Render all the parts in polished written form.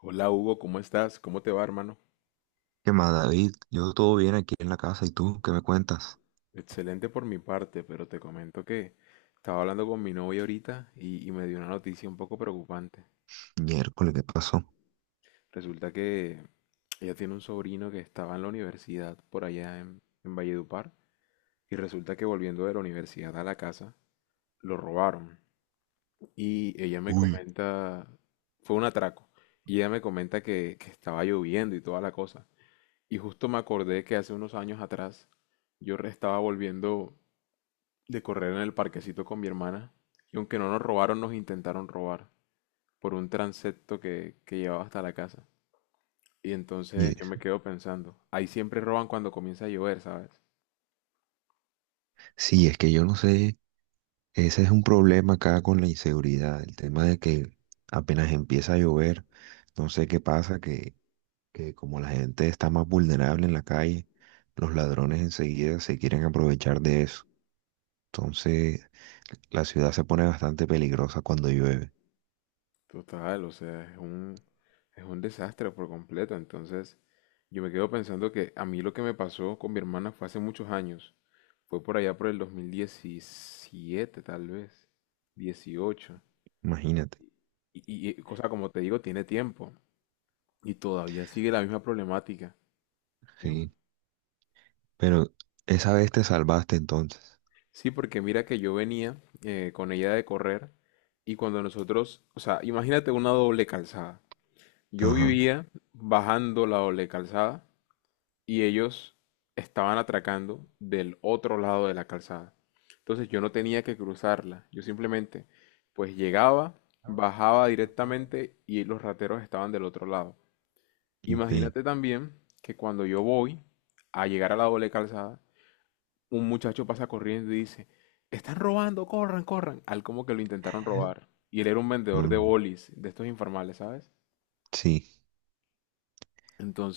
Hola Hugo, ¿cómo estás? ¿Cómo te va, hermano? ¿Qué más, David? Yo todo bien aquí en la casa. ¿Y tú qué me cuentas? Excelente por mi parte, pero te comento que estaba hablando con mi novia ahorita y me dio una noticia un poco preocupante. Miércoles, ¿qué pasó? Resulta que ella tiene un sobrino que estaba en la universidad por allá en Valledupar y resulta que volviendo de la universidad a la casa lo robaron. Y ella me Uy. comenta, fue un atraco, y ella me comenta que estaba lloviendo y toda la cosa. Y justo me acordé que hace unos años atrás estaba volviendo de correr en el parquecito con mi hermana, y aunque no nos robaron, nos intentaron robar por un transepto que llevaba hasta la casa. Y entonces yo Yes. me quedo pensando, ahí siempre roban cuando comienza a llover, ¿sabes? Sí, es que yo no sé. Ese es un problema acá con la inseguridad. El tema de que apenas empieza a llover, no sé qué pasa, que como la gente está más vulnerable en la calle, los ladrones enseguida se quieren aprovechar de eso. Entonces, la ciudad se pone bastante peligrosa cuando llueve. Total, o sea, es un desastre por completo. Entonces yo me quedo pensando que a mí lo que me pasó con mi hermana fue hace muchos años. Fue por allá por el 2017, tal vez, 18. Imagínate. O sea, como te digo, tiene tiempo. Y todavía sigue la misma problemática. Es un- Sí. Pero esa vez te salvaste entonces. Sí, porque mira que yo venía con ella de correr y cuando nosotros, o sea, imagínate una doble calzada. Yo Ajá. vivía bajando la doble calzada y ellos estaban atracando del otro lado de la calzada. Entonces yo no tenía que cruzarla. Yo simplemente, pues llegaba, bajaba Ajá. directamente y los rateros estaban del otro lado. Ve, Imagínate también que cuando yo voy a llegar a la doble calzada, un muchacho pasa corriendo y dice, están robando, corran, corran, al como que lo intentaron robar. Y él era un vendedor de mm, bolis, de estos informales, ¿sabes? sí,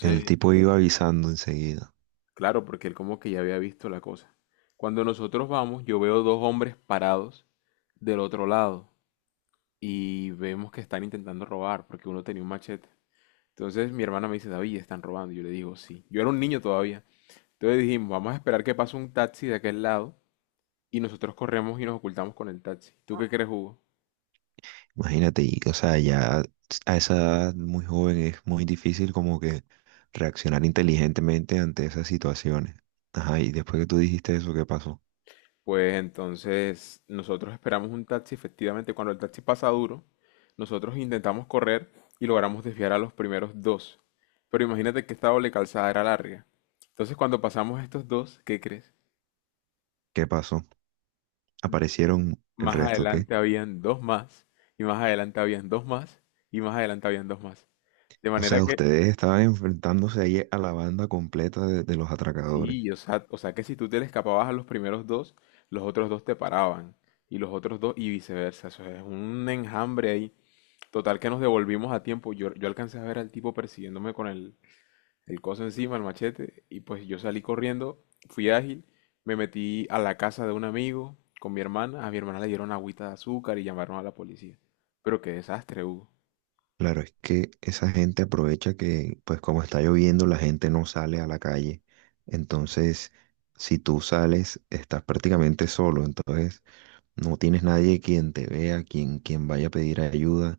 el tipo iba avisando enseguida. claro, porque él como que ya había visto la cosa. Cuando nosotros vamos, yo veo dos hombres parados del otro lado y vemos que están intentando robar porque uno tenía un machete. Entonces mi hermana me dice, David, están robando. Yo le digo, sí. Yo era un niño todavía. Entonces dijimos, vamos a esperar que pase un taxi de aquel lado y nosotros corremos y nos ocultamos con el taxi. ¿Tú qué crees, Hugo? Imagínate, y, o sea, ya a esa edad muy joven es muy difícil como que reaccionar inteligentemente ante esas situaciones. Ajá, ¿y después que tú dijiste eso, qué pasó? Pues entonces nosotros esperamos un taxi, efectivamente, cuando el taxi pasa duro, nosotros intentamos correr y logramos desviar a los primeros dos. Pero imagínate que esta doble calzada era larga. Entonces cuando pasamos estos dos, ¿qué crees? ¿Qué pasó? ¿Aparecieron el Más resto, qué? adelante habían dos más, y más adelante habían dos más, y más adelante habían dos más. De O manera sea, que, ustedes estaban enfrentándose ahí a la banda completa de los atracadores. sí, o sea que si tú te le escapabas a los primeros dos, los otros dos te paraban, y los otros dos, y viceversa. Eso es un enjambre ahí. Total que nos devolvimos a tiempo. Yo alcancé a ver al tipo persiguiéndome con el coso encima, el machete, y pues yo salí corriendo, fui ágil, me metí a la casa de un amigo con mi hermana. A mi hermana le dieron agüita de azúcar y llamaron a la policía. Pero qué desastre, Hugo. Claro, es que esa gente aprovecha que, pues como está lloviendo, la gente no sale a la calle. Entonces, si tú sales, estás prácticamente solo. Entonces, no tienes nadie quien te vea, quien, quien vaya a pedir ayuda.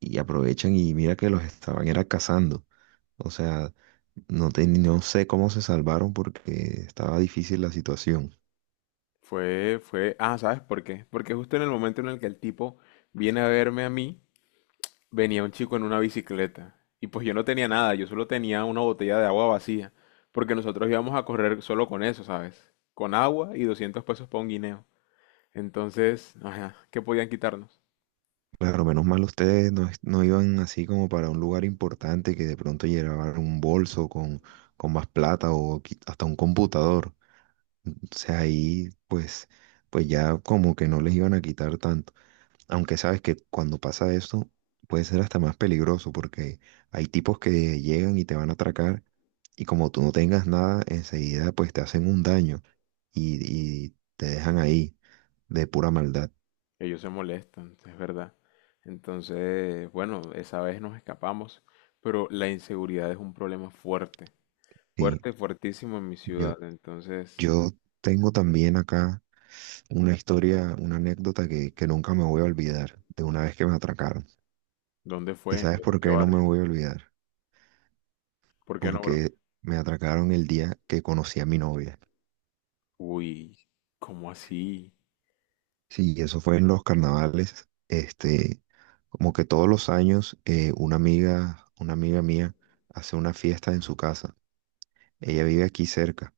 Y aprovechan y mira que los estaban era cazando. O sea, no, no sé cómo se salvaron porque estaba difícil la situación. ¿Sabes por qué? Porque justo en el momento en el que el tipo viene a verme a mí, venía un chico en una bicicleta y pues yo no tenía nada, yo solo tenía una botella de agua vacía, porque nosotros íbamos a correr solo con eso, ¿sabes? Con agua y 200 pesos para un guineo. Entonces, ajá, ¿qué podían quitarnos? Claro, menos mal ustedes no, no iban así como para un lugar importante que de pronto llevaban un bolso con más plata o hasta un computador. O sea, ahí pues, pues ya como que no les iban a quitar tanto. Aunque sabes que cuando pasa eso puede ser hasta más peligroso porque hay tipos que llegan y te van a atracar y como tú no tengas nada, enseguida pues te hacen un daño y te dejan ahí de pura maldad. Ellos se molestan, es verdad. Entonces, bueno, esa vez nos escapamos, pero la inseguridad es un problema fuerte, Sí. fuerte, fuertísimo en mi yo ciudad. Entonces, Yo tengo también acá una historia, una anécdota que nunca me voy a olvidar de una vez que me atracaron. ¿dónde ¿Y fue? Sabes En por qué qué no me barrio? voy a olvidar? ¿Por qué no, bro? Porque me atracaron el día que conocí a mi novia. Uy, ¿cómo así? Sí, eso fue en los carnavales. Este, como que todos los años una amiga mía hace una fiesta en su casa. Ella vive aquí cerca.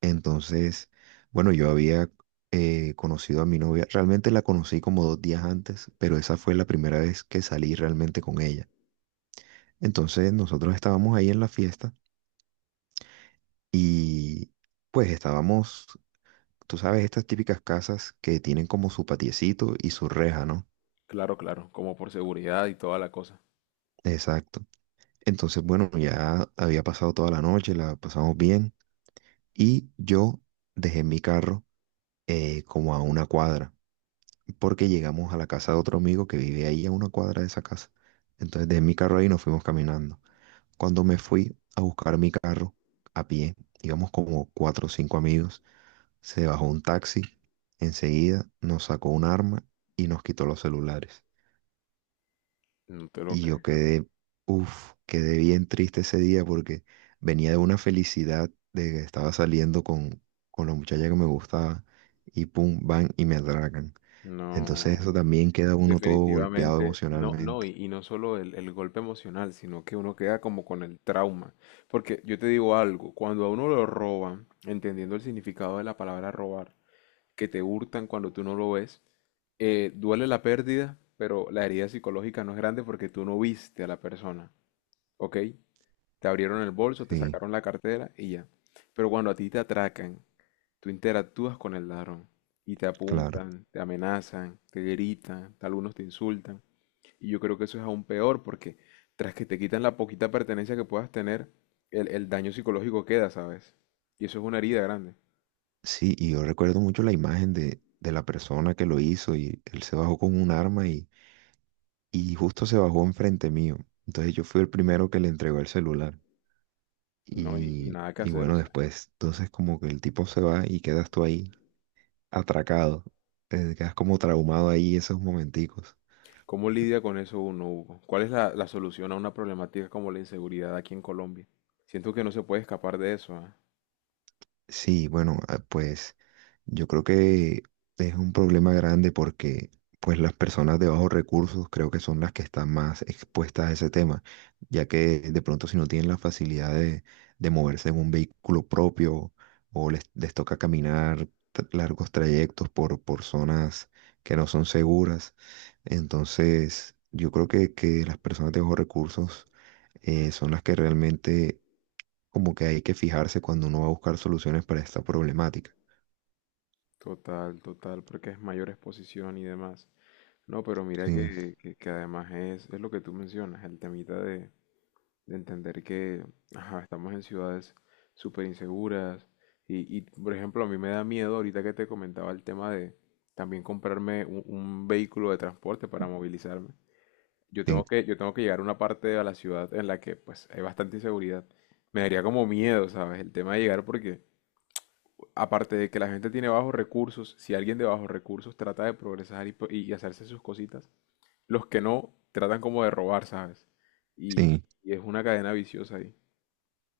Entonces, bueno, yo había conocido a mi novia, realmente la conocí como dos días antes, pero esa fue la primera vez que salí realmente con ella. Entonces, nosotros estábamos ahí en la fiesta y pues estábamos, tú sabes, estas típicas casas que tienen como su patiecito y su reja, ¿no? Claro, claro, como por seguridad y toda la cosa. Exacto. Entonces, bueno, ya había pasado toda la noche, la pasamos bien y yo dejé mi carro como a una cuadra, porque llegamos a la casa de otro amigo que vive ahí a una cuadra de esa casa. Entonces dejé mi carro ahí y nos fuimos caminando. Cuando me fui a buscar mi carro a pie, íbamos como cuatro o cinco amigos, se bajó un taxi, enseguida nos sacó un arma y nos quitó los celulares. No te lo Y yo creo. quedé, uff, quedé bien triste ese día porque venía de una felicidad de que estaba saliendo con la muchacha que me gustaba y pum, van y me atracan. Entonces eso No, también queda uno todo golpeado definitivamente no, no, emocionalmente. Y no solo el golpe emocional, sino que uno queda como con el trauma. Porque yo te digo algo, cuando a uno lo roban, entendiendo el significado de la palabra robar, que te hurtan cuando tú no lo ves, duele la pérdida, pero la herida psicológica no es grande porque tú no viste a la persona, ¿ok? Te abrieron el bolso, te Sí, sacaron la cartera y ya. Pero cuando a ti te atracan, tú interactúas con el ladrón y te claro. apuntan, te amenazan, te gritan, algunos te insultan. Y yo creo que eso es aún peor porque tras que te quitan la poquita pertenencia que puedas tener, el daño psicológico queda, ¿sabes? Y eso es una herida grande, Sí, y yo recuerdo mucho la imagen de la persona que lo hizo y él se bajó con un arma y justo se bajó enfrente mío. Entonces yo fui el primero que le entregó el celular. ¿no? Y nada que Y hacer, o bueno, sea. después, entonces como que el tipo se va y quedas tú ahí atracado. Te quedas como traumado ahí esos momenticos. ¿Cómo lidia con eso uno, Hugo? ¿Cuál es la solución a una problemática como la inseguridad aquí en Colombia? Siento que no se puede escapar de eso, ¿ah? Sí, bueno, ah, pues yo creo que es un problema grande porque pues las personas de bajos recursos creo que son las que están más expuestas a ese tema, ya que de pronto si no tienen la facilidad de moverse en un vehículo propio o les toca caminar largos trayectos por zonas que no son seguras, entonces yo creo que las personas de bajos recursos son las que realmente como que hay que fijarse cuando uno va a buscar soluciones para esta problemática. Total, total, porque es mayor exposición y demás. No, pero mira Sí, que además es lo que tú mencionas, de entender que ajá, estamos en ciudades súper inseguras y, por ejemplo, a mí me da miedo ahorita que te comentaba el tema de también comprarme un vehículo de transporte para movilizarme. Sí, Yo tengo que llegar a una parte de la ciudad en la que pues hay bastante inseguridad. Me daría como miedo, ¿sabes? El tema de llegar porque aparte de que la gente tiene bajos recursos, si alguien de bajos recursos trata de progresar y hacerse sus cositas, los que no tratan como de robar, ¿sabes? Y, sí. y es una cadena viciosa ahí.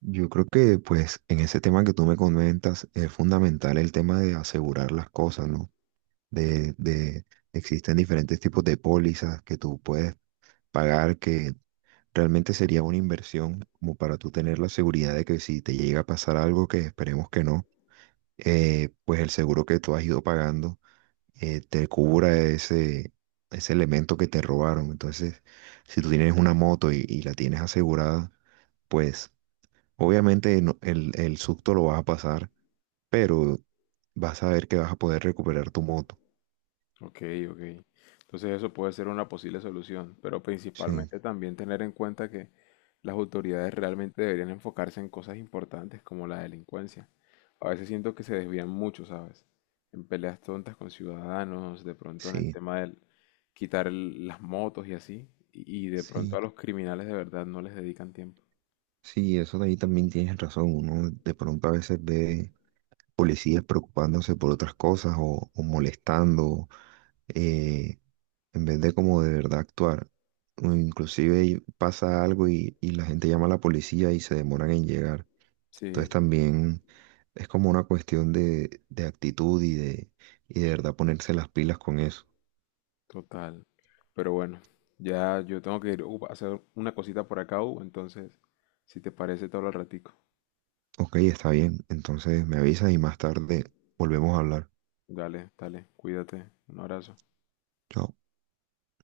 Yo creo que pues en ese tema que tú me comentas es fundamental el tema de asegurar las cosas, ¿no? De existen diferentes tipos de pólizas que tú puedes pagar que realmente sería una inversión como para tú tener la seguridad de que si te llega a pasar algo, que esperemos que no, pues el seguro que tú has ido pagando te cubra ese, ese elemento que te robaron. Entonces, si tú tienes una moto y la tienes asegurada, pues obviamente el susto lo vas a pasar, pero vas a ver que vas a poder recuperar tu moto. Ok, ok. Entonces eso puede ser una posible solución, pero Sí, principalmente también tener en cuenta que las autoridades realmente deberían enfocarse en cosas importantes como la delincuencia. A veces siento que se desvían mucho, ¿sabes? En peleas tontas con ciudadanos, de pronto en el sí, tema del quitar las motos y así, y de pronto sí, a los criminales de verdad no les dedican tiempo. sí, eso de ahí también tienes razón. Uno de pronto a veces ve policías preocupándose por otras cosas o molestando, eh, en vez de como de verdad actuar. O inclusive y pasa algo y la gente llama a la policía y se demoran en llegar. Entonces Sí. también es como una cuestión de actitud y de verdad ponerse las pilas con eso. Total. Pero bueno, ya yo tengo que ir a hacer una cosita por acá, entonces, si te parece, te hablo al ratico. Ok, está bien. Entonces me avisas y más tarde volvemos a hablar. Dale, dale, cuídate. Un abrazo. Chao.